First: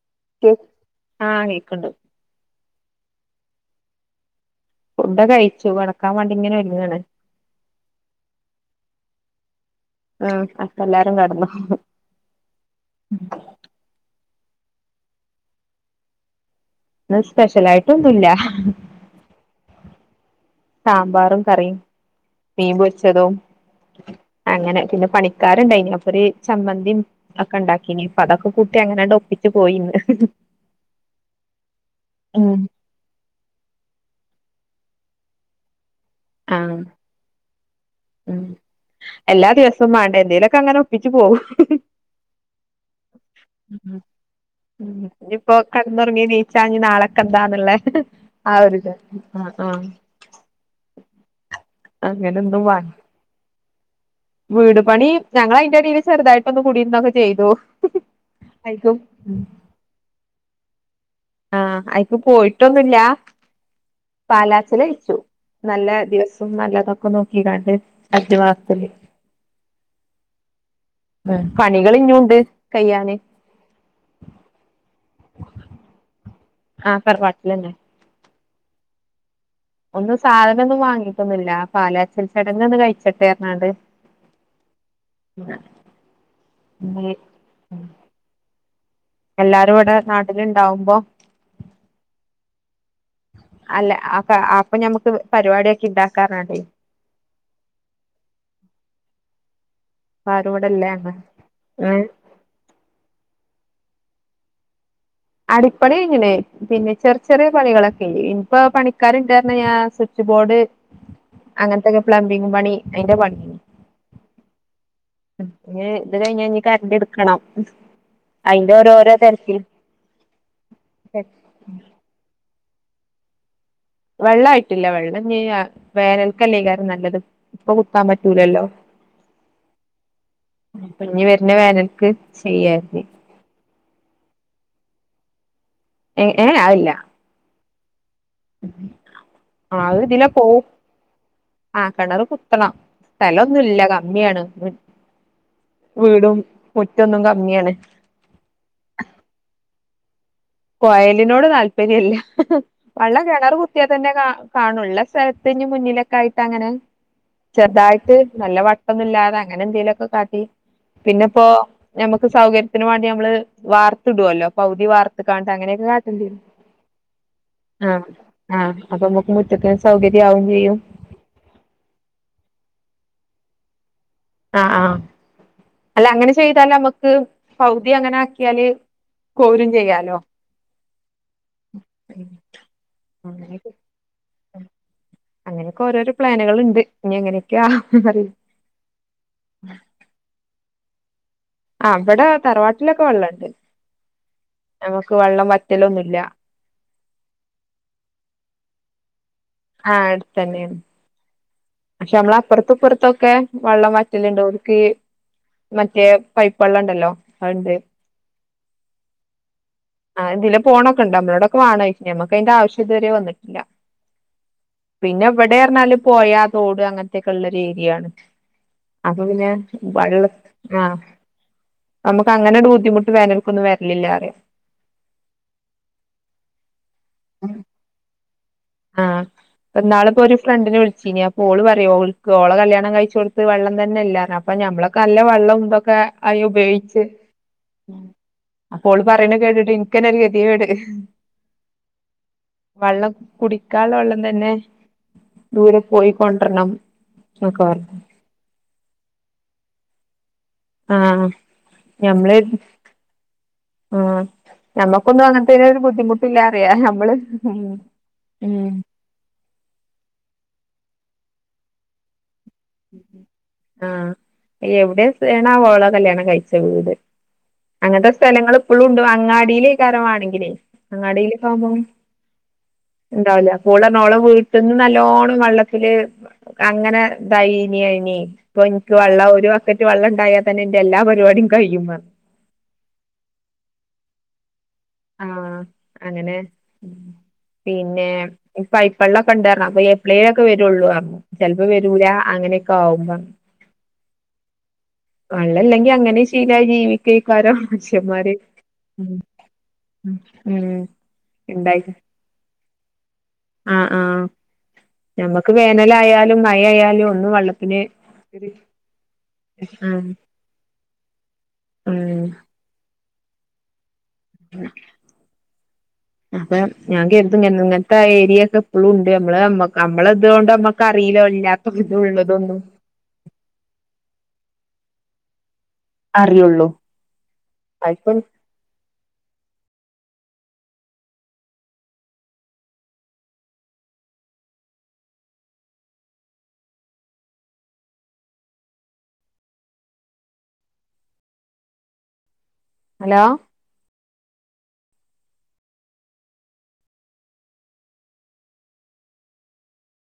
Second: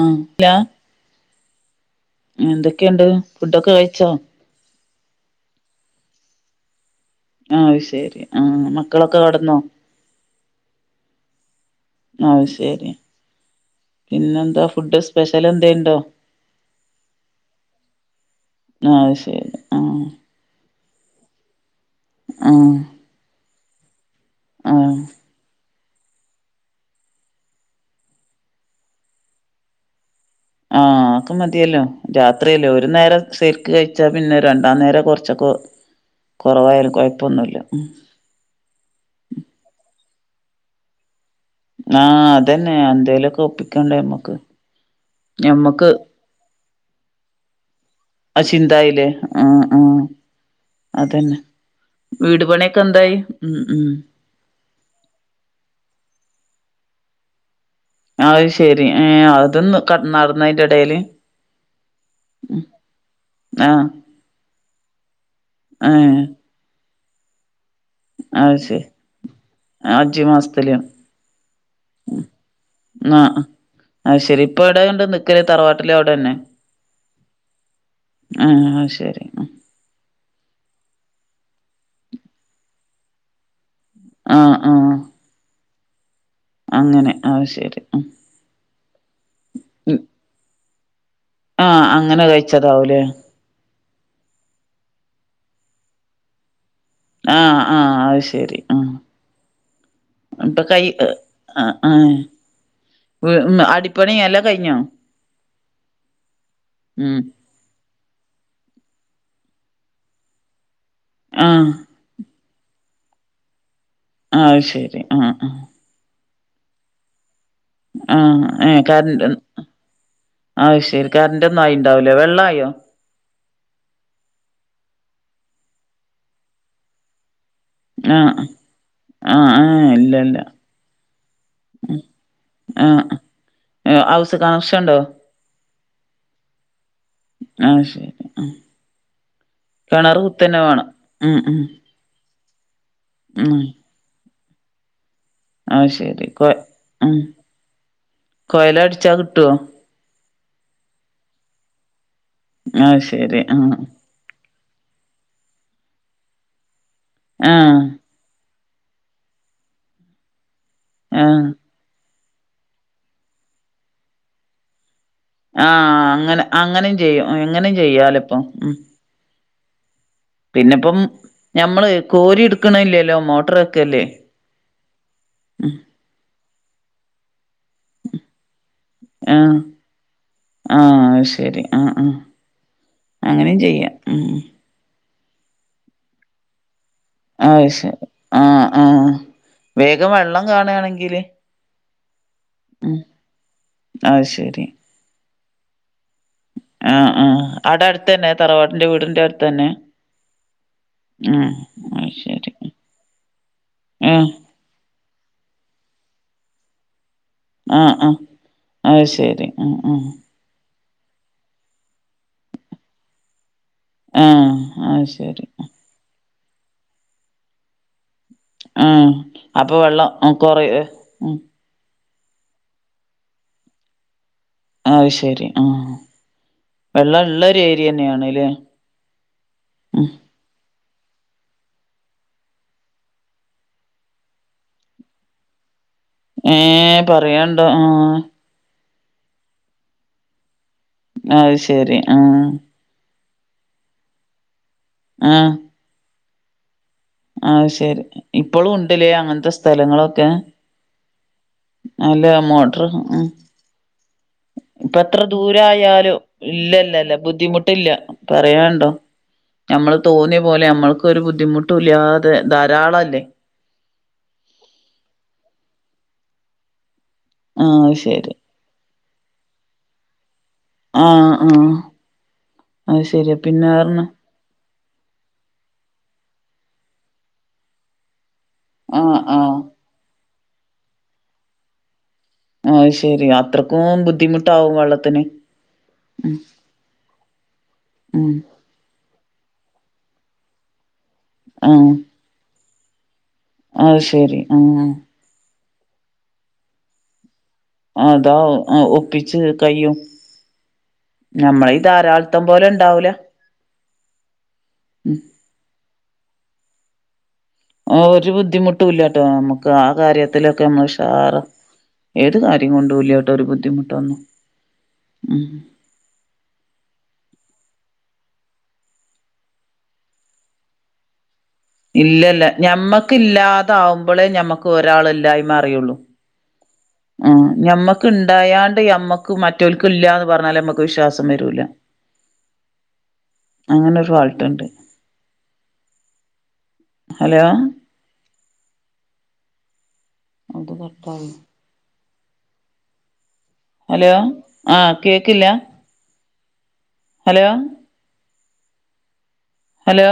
ആഹ് കേ ല്ല ആഹ് കേക്ക്ണ്ട് എന്തൊക്കെയുണ്ട് ഫുഡൊക്കെ കഴിച്ചോ ഫുഡ് കഴിച്ചു കെടക്കാൻ വാണ്ടി ഇങ്ങനെ ഒര്ങ്ങാണ് ആഹ് ശരി ആഹ് മക്കളൊക്കെ കടന്നോ ആഹ് അപ്പ എല്ലാരും കെടന്നു അത് ശരി ഇന്നന്താ ഫുഡ് സ്പെഷ്യലെന്തേ ണ്ടോ ന്ന് സ്പെഷ്യലായിട്ടൊന്നുല്ല ആത് ശരി ആഹ് സാമ്പാറും കറിം മീൻ ആഹ് പൊര്ച്ചതും അങ്ങനെ ആഹ് പിന്നെ പണി ക്കാരുണ്ടയ്നി അപ്പര് ചമ്മന്തിം ഒക്കെ ഉണ്ടാക്കീനി അപ്പതൊക്കെ കൂട്ടി അങ്ങനാണ്ട് ഒപ്പിച്ച് പോയിന്ന് ആഹ് അക്കെ മതിയല്ലോ ഉം രാത്രിയല്ലേ ഒരു നേരം ശെര്ക്ക് കഴിച്ചാ പിന്നെ രണ്ടാം നേരം കൊർച്ചൊക്കെ ആഹ് കൊറവായാലും കൊഴപ്പൊന്നുല്ല ഉം എല്ലാ ദിവസം മാണ്ടേ എന്തേലൊക്കെ അങ്ങനെ ഒപ്പിച്ച് പോകും. ആഹ് അതന്നെ എന്തേലൊക്കെ ഉം ഒപ്പിക്കണ്ട മ്മക്ക് ഞമ്മക്ക് ചാ നാളെക്കെന്താന്നല്ലേ ആഹ് ചിന്തായില്ലേ ആഹ് ആഹ് അതന്നെ വീട് അങ്ങനൊന്നും വാ പണിയൊക്കെ എന്തായി ഉം ഉം വീട് പണി ഞങ്ങൾ അയ്ന്റെടിൽ ചെറുതായിട്ട് ഒന്ന് കൂടിയിരുന്നൊക്കെ ചെയ്തു അത് ശെരി ആഹ് അയിക്കും അതൊന്ന് ക നടന്ന അയ്ന്റെടയില് ആഹ് അയ്ക്ക് പോയിട്ടൊന്നുല്ല ആഹ്. പാലാച്ചല് കഴ്ച്ചു നല്ല ഏഹ്. ദിവസ ഉം നല്ലതൊക്കെ നോക്കിക്കാണ്ട് അഞ്ചു അത് ശരി മാസത്തില് ഹഞ്ച് മാസത്തില് പണികൾ ഇഞ്ഞുണ്ട് കയ്യാന് ആഹ് ശരി ഇപ്പ എവിടെ ണ്ട് നിക്കല് തറവാട്ടിലെ അവിടെന്നെ ആഹ് തറവാട്ട് ലെന്നെ ആഹ് അഹ് ശരി ഒന്നും സാധനം ഒന്നും വാങ്ങിയിട്ടൊന്നുല്ല പാലാച്ചൽ ചടങ്ങ ന്ന് കഴിച്ചട്ടേ ന്നർഞ്ഞാണ്ട്. ആഹ് ആഹ് [unintelligible] അങ്ങനെ അഹ് ശരി ഉം എല്ലാരും ഇവടെ ഉം. നാട്ട്ല് ണ്ടാവുമ്പോ ആഹ് അങ്ങനെ കഴിച്ചതാവുലേ? അല്ല അപ്പ അപ്പ ഞമ്മക്ക് പരിപാടിക്കി ണ്ടാക്കാർഞ്ഞാണ്ടേ ആഹ് ആഹ് അഹ് ശരി ആഹ് ആരും ഇപ്പ കൈ ഇവിടെല്ല ഹ് ഞങ്ങ ഏഹ് ആഹ് [unintelligible] അടിപ്പണി എല്ലാം കഴിഞ്ഞോ? അടിപ്പണി യ്ഞ്ഞ്ണ് പിന്നെ ചെർ ഉം. ചെറ്യേ പണികളൊക്കെ ഴിഞ്ഞ് ഇപ്പോ പണിക്കാര് ണ്ട് ർഞ്ഞ് ഞാ സ്വിച്ച് ബോർഡ് ആഹ്. അങ്ങൻത്തക്കെ പ്ലംബിംഗും പണി അയ്ന്റെ പണിഴ്ഞ്ഞി അത് ശരി. ആഹ് ആഹ്. [unintelligible] ഇത് കഴിഞ്ഞ ഞ്ഞ് കര്ണ്ട് ട്ക്കണം. അയ്ൻ്റെരോരോ തെരക്ക്ൽ അഹ് ശരി കര്ൻ്റൊന്നും ആയിണ്ടാവൂല്ല. വെള്ളായോ? വെള്ളായിട്ടില്ല വെള്ളം ഞ്ഞി വേ വേനൽക്കല്ലേകാരം നല്ലത്. ഇപ്പ കുത്താൻ ആഹ് പറ്റൂലല്ലോ. ആഹ് ആഹ് ഇല്ല ഇല്ല ഇപ്പഞ്ഞി വര്ന വേനൽക്ക് ചെയ്യാര്തി. ആഹ് ഹൗസ് കണക്ഷൻ ണ്ടോ? എഹ് ഏഹ് അഹ് ല്ല അഹ് ശരി ഉം ആ കെണറ് കുത്തന്നെ വേണം ഉം ഉം കെണർ കുത്തണം ഉം സ്ഥലൊന്നുല്ല കമ്മിയാണ്. അഹ് ശരി വീടും കൊ ഉം മുറ്റൊന്നും കമ്മിയാണ് കൊയല ട്ച്ചാ ക്ട്ടോ? കോയലിനോട് താല്പര്യല്ല ആഹ് വള്ള ശരി കെണർ ആഹ് കുത്തിയാ തന്നെ കാ കാണുള്ള സ്ഥലത്ത് ഞ്ഞ് മുന്നിലൊക്കെ ആയിട്ട് അങ്ങനെ ആഹ് ചെർതായിട്ട് നല്ല വ ല്ലാതെ അങ്ങനെ എന്തെലൊക്കെ കാട്ടി പിന്നെ ഇപ്പോ ആഹ് ഞമ്മക്ക് സൗകര്യത്തിന് വാണ്ടി നമ്മള് വാർത്ത്ടുല്ലോ പൗതി വാർ ക്കാണ്ട് അങ്ങനക്കെ ആഹ് കാട്ടണ്ട്യരും അങ്ങനെ അങ്ങനെയും ചെയ്യും ഉം, എങ്ങനെയും ആഹ് ചെയ്യാലോ ഇപ്പം ഉം ആഹ് അപ്പൊ മോക്ക് മുറ്റത്ത് സൗകര്യാവും ചെയ്യും പിന്നെപ്പം ഞമ്മള് കോരി ട്ക്ക്ണില്ലല്ലോ മോട്ടറ വെക്കെല്ലേ. ആഹ് ആഹ് അല്ല അങ്ങനെ ചെയ്താല് നമ്മക്ക് പൗതിം അങ്ങനെ ആക്കിയാല് ആഹ് കോരും ചെയ്യാലോ ആഹ് ശരി ആഹ് ആഹ് അങ്ങനെ ചെയ്യാം ഉം അങ്ങനെയക്കെ ഓരോരോ പ്ലാന്കൾ ണ്ട്. അഹ് ശ ആഹ് ആഹ് വേഗം വെള്ളം കാണണെങ്കില് ആഹ് അവടെ തറവാട്ട്ലക്കെ വള്ളണ്ട്. അഹ് ശരി ഞങ്ങക്ക് വള്ളം വറ്റലൊന്നുംല്ല. ആഹ് ആഹ് അടെ അട്ത്തന്നെ തറവാട്ന്റെ വീട്ന്റെ അട്ത്തന്നെ? ആഹ് അട്ത്തന്നെണ്. [unintelligible] പക്ഷെ നമ്മള അപ്പർത്തും പ്പർത്തൊക്കെ വള്ളം ആഹ് വറ്റലുണ്ടോൽക്ക്. മറ്റേ പൈപ്പള്ളം ണ്ടല്ലോ അഹ്ണ്ട് ആഹ് ആഹ് അത് ശരി ആഹ് ആഹ് ഇതിലെ പോണക്കെ ണ്ട് നമ്മളോടൊക്ക വാണോ ഴ്ച്ച്നി നമ്മക്ക് അയിന്റെ ആശ്യം വരെ വന്ന്ട്ട്ല്ല. ആഹ് അത് പിന്നെ ശരി വടെ ർഞ്ഞാല് പൊഴ, തോട് അങ്ങൻത്തെക്കെ ള്ള ഒരു ഏരിയാണ്. ആഹ് അപ്പോ പിന്നെ അപ്പൊ വെള്ളം വള്ള ഉം കൊറയോ ആഹ് ഉം നമ്മക്ക് അങ്ങനാണ്ട് ബുദ്ധിമുട്ട് വേനൽക്കൊന്നും വര്ൽല്ലാറ്യ. ആഹ് ശരി ആവെള്ളം ഇള്ള ഒരു ഏരിയ തന്നെയാണ് അല്ലെ ന്നാള് പ്പോ ഒരു ഫ്രണ്ടിനെ വിളിച്ചിനി അപ്പോ ഓള് പറ്യ ഓൾക്ക് ഓളെ കല്യാണം കഴിച്ചോട്ത്ത് വള്ളം തന്നെല്ലർഞ്ഞ് അ അപ്പൊ മ്മളക്കെ നല്ല വെള്ളം ഇന്തൊക്കെ ഏ പറയണ്ടോ ആ അപ്പോൾള് പറയുന്ന കേട്ടിട്ട് ഇനിക്കനെ ഒരു ഗതിയ കേട് അത് ശെരി ആ വെള്ളം കുടിക്കാല വെള്ളം തന്നെ ആഹ ദൂരെ പോയിക്കൊണ്ടരണം ആഹ ശെരി ഇപ്പോളും ഉണ്ടല്ലേ അങ്ങനത്തെ സ്ഥലങ്ങളൊക്കെ ആഹ് അല്ല മോട്ടർ ഉ ആഉം ഇപ്പ എത്ര ദൂരായാലോ അറിയാ ഞമ്മള് ഇല്ലല്ലല്ല ഉം ബുദ്ധിമുട്ടില്ല ഉം പറയണ്ടോ നമ്മള് തോന്നിയ പോലെ നമ്മൾക്ക് ഒരു ബുദ്ധിമുട്ടല്ലാതെ ധാരാളല്ലേ ആഹ എവിടെയണ വോള കല്യാണം കഴിച്ച വീട് ആഹ് അത് അങ്ങനത്തെ ശരി സ്ഥലങ്ങൾ ഇപ്പോഴും ഉണ്ട് അങ്ങാടിയിലേ കാരമാണെങ്കിലേ അങ്ങാടൽ ആഹ് ആഹ് പോ്കാകുമ്പെപോം അത് ശരി ഇണ്ടാവില്ല പിന്നെ പറഞ്ഞ് കൂടെണോള വീ പന്ന് നല്ലോണ്ണം വെള്ളത്തില് അങ്ങനെ ഇതായിനനി ഇപ്പൊ എനിക്ക് ആഹ് വെള്ള ഒരു ആഹ് ബക്കറ്റ് വെള്ളം ഉണ്ടായാൽ തന്നെ എന്റെ എല്ലാ പരിപാടിയ കഴിയും ആ ശരി അത്രക്കും ബുദ്ധിമുട്ടാവും വെള്ള ആഹ അങ്ങനെ പിന്നെ ഉം പൈപ്പെള്ളൊക്കെണ്ടരണം അപ്പ എപ്ളൈയിലൊക്കെ വരുള്ളൂ ചെപ്പോ വരൂല അങ്ങനെയൊക്കെ ആകുമ്പ അഹ ശരി ആഹ വള്ളല്ലെങ്കി അങ്ങനെ ശീല ജീവിക്കക്കാരോ അതാ ഒപ്പിച്ച് കയ്യും ഉം ഉം നമ്മള ധാരാളത്തം പോലെ ഉണ്ടാവൂല ആ ആഹ ഞമ്മക്ക് വേനലായാലും മഴ ആയാലും ഒന്നും വെള്ളത്തി ഒരു ബുദ്ധിമുട്ടല്ലട്ടോ നമ്മുക്ക് ആ ആഹ് കാര്യത്തിലൊക്കെ നമ്മഷാറ ഉം ഏത് കയ ണ്ട്ലോട്ട് ഒരു ബുദ്ധിമുട്ട് വന്നു ഉ അപ്പൊ ഞാ ഇ ഇങ്ങനത്തെ ആ ഏരിയൊക്കെ എപ്പോഴും ഉണ്ട് നമ്മള്മ്മ നമ്മളെത കൊണ്ട്മ്മ കറിയിലോ ഇല്ലാ ഇല്ലല്ല ഞമ്മക്ക് ഇല്ലാതാവുമ്പോളേ ഞമ്മക്ക് ഒരാളെല്ലായ്മേ അറിയുള്ളൂ അറിയുള്ളൂ ആ ഞമ്മക്ക് അയ്പ്പം ഇണ്ടായാണ്ട് മ്മക്ക് മറ്റൊക്കും ഇല്ലന്ന് പറഞ്ഞാല്മ്മക്ക് വിശ്വാസം വരൂല അങ്ങനൊരു ഫാൾട്ടുണ്ട് ഹലോ അത് കട്ടായി ഹലോ ഹലോ ആഹ കേക്കില്ല ഹലോ ഹലോ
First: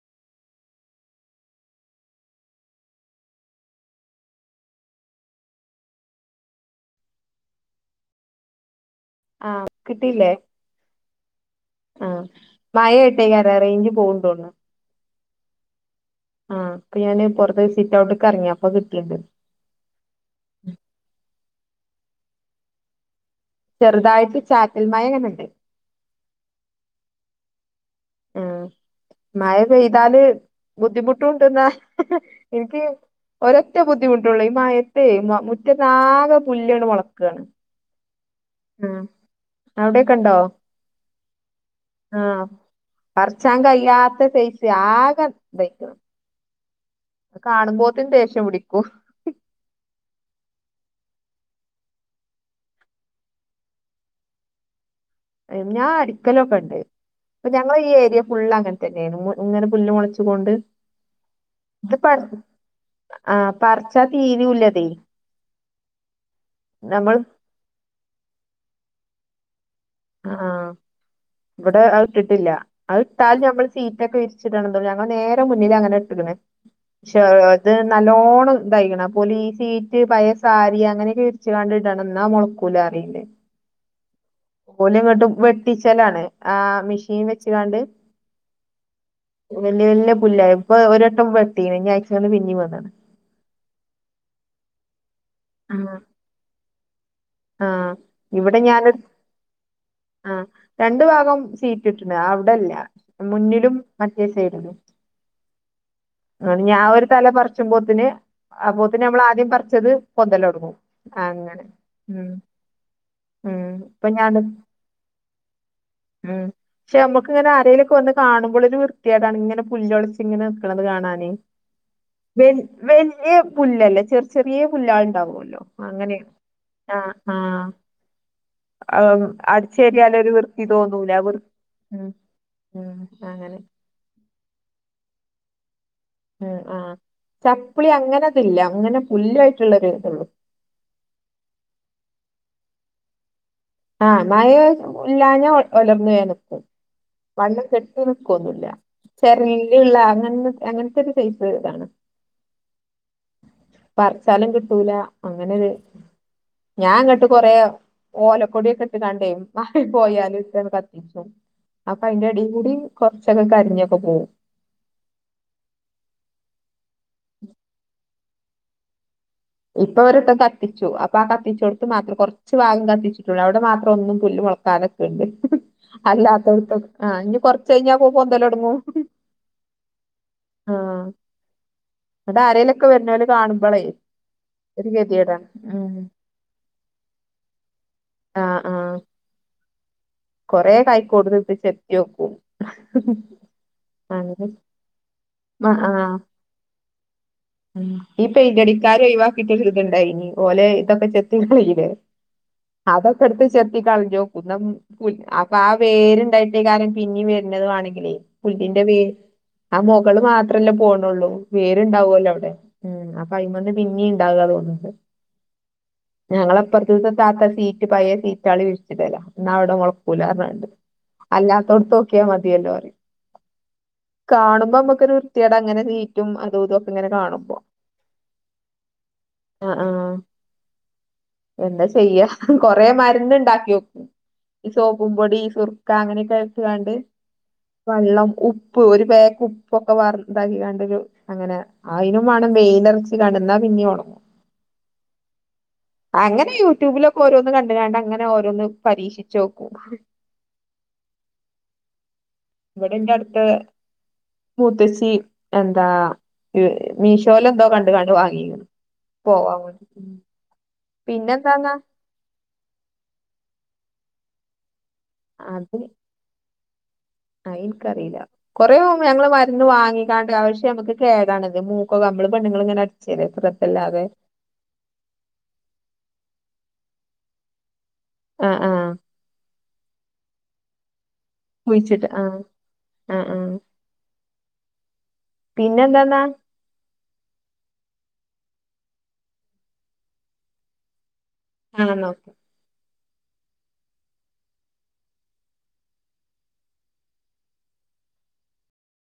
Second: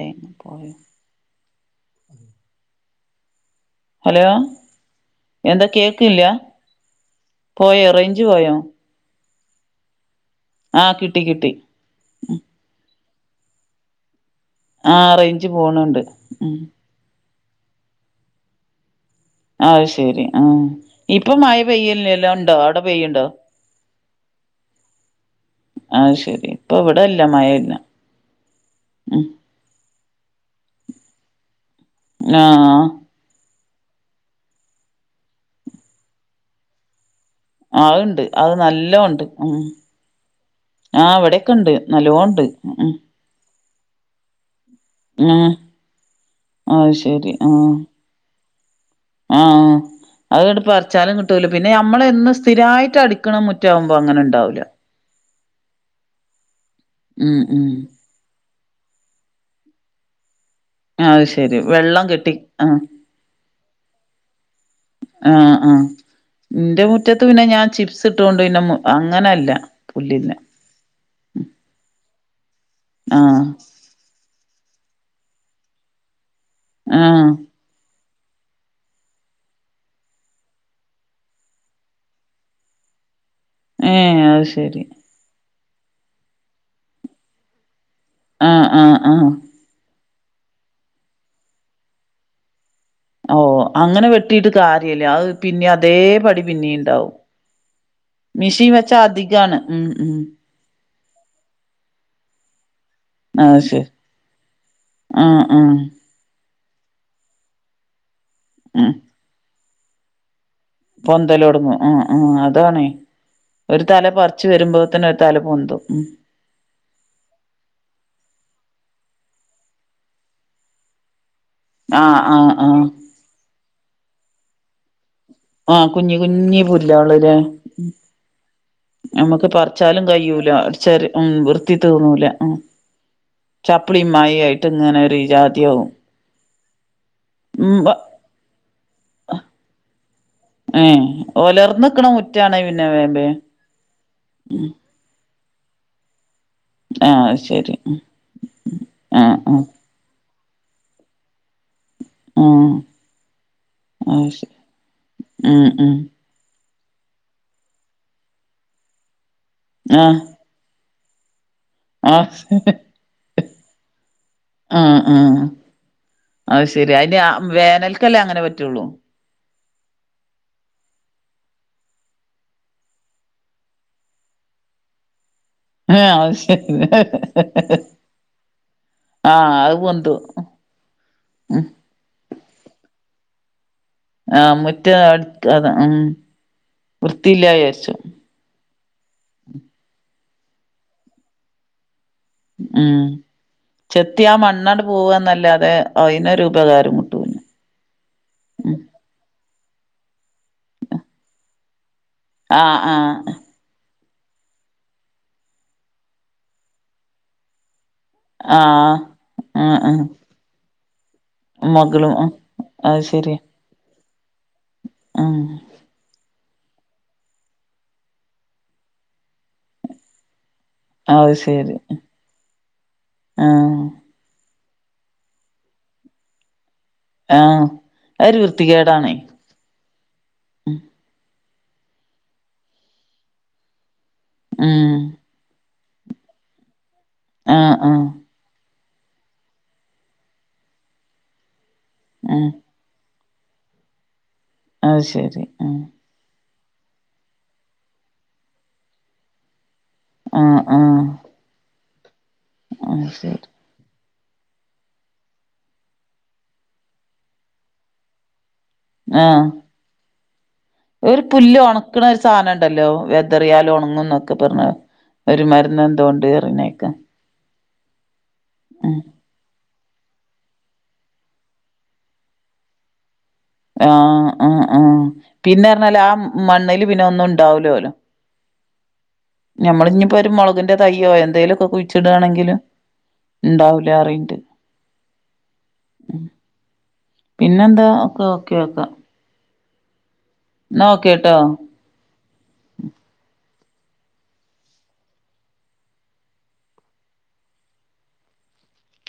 ഏ പോയ ഹലോ എന്താ കേക്കില്ല പോയ റേഞ്ച് പോയോ ആഹ് കിട്ടില്ലേ ആ കിട്ടി കിട്ടി ആ മഴ ഇട്ടേക്ക് അര റേഞ്ച് പോകണ്ടോന്നു ആ റേഞ്ച് പോണുണ്ട് ഉ ആഹ് അപ്പൊ ഞാനൻത്ത് സിറ്റ് ഔട്ട്ക്കെറങ്ങി അപ്പൊ കിട്ടുണ്ട് അത് ശെരി ആ ഇപ്പൊ മഴ പെയ്യല്ല എല്ലാം ഉണ്ടോ അവിടെ പെയ്യുണ്ടോ ചെറുതായിട്ട് ചാറ്റൽ മഴ അങ്ങനുണ്ട് ആഹ ശെരി ഇപ്പ ഇവിടെല്ല മഴയില്ല ആ ഉം മഴ പെയ്താല് ബുദ്ധിമുട്ടുംണ്ടെന്നാ എനിക്ക് ആഹ് ഒരറ്റ ബുദ്ധിമുട്ടുള്ളൂ ഈ മഴത്തേ മുറ്റനാകെ പുല്ല്ണ്ട് മോളകാണ് ആഹ് അത് ഇണ്ട് അത് നല്ലോണംഇണ്ട് ഉം അവിടെക്കെ ഉണ്ടോ ആ ഇവിടോക്കെ ഉണ്ട് നല്ലോണം ഉണ്ട് പറിചാൻ കയ്യാത്ത സെയ്‌സ് ആകെ ആഹ് ഇതായിക്കിണ് ആഹ് ശരി ആഹ ദേഷ്യം പിടിക്കും ആഹ അത് അപ്പ പറിച്ചാലും കിട്ടൂല പിന്നെ നമ്മളെന്ന് സ്ഥിരമായിട്ട് അടിക്കണ മുറ്റാകുമ്പോ അങ്ങനെ ഉണ്ടാവില്ല ഞാൻ അടിക്കലൊക്കെ ഉണ്ട് ഉം ഇപ്പൊ ഉം ഞങ്ങള് ഈ ഏരിയ ഫുള്ളാങ്ങനെ ഇങ്ങനെ പുല്ല് മുളച്ചുകൊണ്ട് അത് ശെരി വെള്ളം കെട്ടി ആ ആഹ പറിച്ചാ തീരുല അത് എന്റെ മുറ്റത്ത് പിന്നെ ഞാൻ ചിപ്സ് ഇട്ടൊണ്ട് പിന്നെ അങ്ങനല്ല പുല്ലില്ല ആഹ ഇവിടെ അത് ഇട്ടിട്ടില്ല അത് ഇട്ടാൽ ആഹ് നമ്മൾ സീറ്റൊക്കെ ഞ നേരെ മുന്നിൽ അങ്ങനെ ഇട്ട്ക്ക്ണ് പക്ഷെ ആഹ് നല്ലോണ്ണം തയ്കണ് അപ്പോ ഈ സീറ്റ് പയേ സാരി അങ്ങനെയൊക്കെ വിരിച്ച കാണ്ട ഇടണം എന്നാ മുളക്കൂല പറയീണ്ട് ഏ പോലും ഇങ്ങോട്ടും വെട്ടിച്ചലാണ് ആ മെഷീൻ വെച്ച് കാണ്ട് ആഹ ആഹ് ആഹ വല്യ വല്യ പുല്ല ഇപ്പൊ ഒരു വെട്ടം വെട്ടീ ഇനി ആഴ്ച്ചകന്നു പിന്നേം വെട്ടണം ഓ അങ്ങനെ വെട്ടിട്ട് കാര്യല്ലേ അ പിന്നെ അതേ ആഹ് പടി പിന്നിം ഉണ്ടാവും ആഹ് ഇവിടെ മിഷീൻ വെച്ചാ അധികാണ് ഉ ഉ രണ്ടു ഭാഗം സീറ്റ് ഇട്ടുണ്ട് അവിടല്ല അത് മുന്നിലും ശരി മറ്റേ സൈഡിലും ആഹ് ആഹ് അ ഞാൻ ഒരു തല പറിച്ചുമ്പോത്തിന് ഉം അപ്പോത്തിന് നമ്മൾ ആദ്യം പറിച്ചത് പൊന്തലോടുങ്ങും പൊന്തലോടങ്ങും ആ ഉ അതാണേ ഉം ഒരു തല ഇപ്പൊ ഞാന് പറച്ച് വരുമ്പോ തന്നെ ഒരു തല പൊന്ന്തും ഉ ഉം പക്ഷെ നമ്മുക്കിങ്ങനെ ആരേലൊക്കെ വന്ന് കാണുമ്പോഴൊ ഒരു വൃത്തികേടാണ് ഇങ്ങനെ പുല്മോളിച്ചി ഇങ്ങനെ നിൽക്കണുന്നത് കാണാന് ആഹ് ആഹ് ആഹ് വലിയ പുല്ലല്ലേ ചെറി ചെറിയ പുല്ലാള് ഉണ്ടാവോ ആഹ കുഞ്ഞി കുഞ്ഞി പുല്ല്കാൾ ല്ലേ ആം, നമ്മുക്ക് പറിച്ചാലും അടിച്ചേരിയാലൊരു കഴൂല വൃത്തി അടിച്ച തോന്നൂല ഉ വൃ വൃത്തി ഉം തോന്നൂല ഉം അങ്ങനെ ചപ്പളി മായി ആയിട്ട് ഇങ്ങനെ ഒരു ജാതിയാവും ഉ ആ ചപ്പ്ളി ഉം അങ്ങനെ ഇല്ല അങ്ങനെ പുല്ലായിട്ടുള്ളരു ഇതള്ളു ഉ ഓലർന്നിക്കണ മുറ്റാണേ പിന്നെ വേമ്പേ ആഹ് മഴ ഇല്ലാഞ്ഞ ഒലർന്നു വേഗം നിക്കും ആ അത് വള്ളം ശരി കെട്ടി നിൽക്കൊന്നുമല്ല ആ ആ ചെറല്ലള്ള അങ്ങനെ അങ്ങനെ [unintelligible] ഇതാണ് ആ അത് പർച്ചാലും ശരി കിട്ടൂല ഉം അങ്ങനെരു ഉം ഞാൻ അങ്ങട്ട് കൊറെ ഓലക്കൊടിയൊക്കെ ഇട്ട് കണ്ടേ മാറി ആ പോയാലും ഇ കത്തികും അപ്പൊ ആ അതിന്റെ അടിൽ കൂടി കുറച്ചൊക്കെ കരിഞ്ഞൊക്കെ പോവും ആ ആ അത് ശെരി അതിന് വേനൽക്കല്ലേ അങ്ങനെ പറ്റുള്ളൂ ഇപ്പൊ ഒരോട്ടം കത്തിച്ചു അപ്പൊ ആ കത്തിച്ച കൊടുത്ത് മാത്രം കുറച്ച് ഭാഗം കത്തിച്ചിട്ടുള്ളൂ അവിടെ മാത്രം ഒന്നും പുല്ല് മുളക്കാതെ ഇതുണ്ട് ഏ അത് ശരി അല്ലാത്തടത്ത ആ ഇനി കൊറച്ച് കഴിഞ്ഞാ പോന്തല് തുടങ്ങും ആ അത് പൊന്തും ആഹ ഉം അത് ആരലൊക്കെ വരുന്നല് കാണുമ്പോളേ ആ് മുറ്റ അത് ഉ വൃത്തിയില്ലായ വിചാരിച്ചു ആഹ ആഹ കൊറെേ കായ്ക്കോടുന്നട്ട് ചെത്തിയോക്കും ആ ചെത്തിയാ മണ്ണാണ്ട് പോവ എന്നല്ലാതെ അതിനൊരു ഉപകാരം കിട്ടൂല ഉ ഈ പെയിന്റ് ഉം അടിക്കാർ ഒഴിവാക്കിയ [unintelligible] ഓലെ ഇതൊക്കെ ചെത്തി ആ ആ പോയിലെഅതൊക്കെടുത്ത് ചത്തി കളഞ്ഞ [unintelligible] അപ്പൊ ആ വേരുണ്ടായിട്ടേ കാര്യം പിന്നീ വരുന്നതു വേണെങ്കിലേ ആ പുല്ലിന്റെ വേ ആ മുകള് മാത്രല്ലേ പോണള്ളൂ മകളും വേരുണ്ടാവുമല്ലോ ആഹ് അവിടെ ഉ അത് അപ്പ ശരി അയിമന്ന് പിന്നെ ഉണ്ടാകുതോ ഉം ഞങ്ങള അപ്പറത്തെ താത്ത സീറ്റ് പയ സീറ്റാ ടെ വിരിച്ചിടല എന്ന [unintelligible] അത് ശരി അല്ലാത്തോടുത്ത് നോക്കിയാൽ മതിയല്ലോന്ന് പറ ആഹ് കാണുമ്പോ നമുക്കൊരു വൃത്തിയടെ അങ്ങനെ നീറ്റും അതോ ആഹ അ ഒരു വൃത്തികേടാണേ ആ ആഹ എന്താ ചെയ്യ കൊറെ മരുന്ന് ഉണ്ടാക്കിനോക്കു ഈ ഉം സോപ്പും പൊടി സുർക്ക അങ്ങനെയൊക്കെ വെച്ച്ക്കാണ്ട് ആഹ് ആഹ് വെള്ളം ഉപ്പ ഉപ്പ് ഒരു പേക്ക് ഉപ്പൊക്കെ വ ഇതാക്കി കണ്ട അങ്ങനെ ഉം അയിനുംമാണം വെയിലർ [unintelligible] പിന്നിം ഒണങ്ങും അ ശരി ആ അങ്ങനെ യൂട്യൂബിലൊക്കെ ഓരോന്ന് കണ്ടി കണ്ട് അങ്ങനെ ഓരോന്ന് പരീക്ഷിച്ചു നോക്കും ആ ആ ഇവിടെന്റെ ടുത്ത് ശരി മുത്തച്ചി എന്താ മീഷോൽ എന്തോ കണ്ടങ്ങാണ്ട് വാങ്ങിന്നു [inaudible] ആഹ് ഒരു പുല്ല് ഉണക്കണ ഒരു സാധനം ണ്ടല്ലോ വെതറിയാൽ ഉണങ്ങും ന്നൊക്കെ പറഞ്ഞ ഒരു മരുന്ന് എന്തോണ്ട് പറിണേക്ക അ ഇൻകറീല കൊറേ ഞങ്ങള് അന്ന് വാങ്ങിക്കാണ്ടു പക്ഷെ നമുക്ക് കേടാണത് മൂക്കോ നമ്മള് പെണ്ണങ്ങൾങ്ങനെ അടച്ചല്ലെ ആഹ് ആഹ് ആ പിന്നെറഞ്ഞാല് ആ മണ്ണില് പിന്നൊന്നും ണ്ടാവൂലോലു ആഹ് ആഹ് ഞമ്മളിനിയിപ്പോ ഒരു മുളകിന്റെ തയ്യോ എന്തേലൊക്കെ കുഴിച്ചിട്ട് ആഹ് കുയിച്ചിടാണെങ്കില് ആഹ് ആഹ് ഇണ്ടാവൂല ലാറി ണ്ട് പിന്നെ എന്താന്നാ പിന്നെന്താ ഒക്കെ ഓക്കെ ഒക്കാ ന്നാ ഓക്കേട്ടോ ആഹ് ന്നക്കേ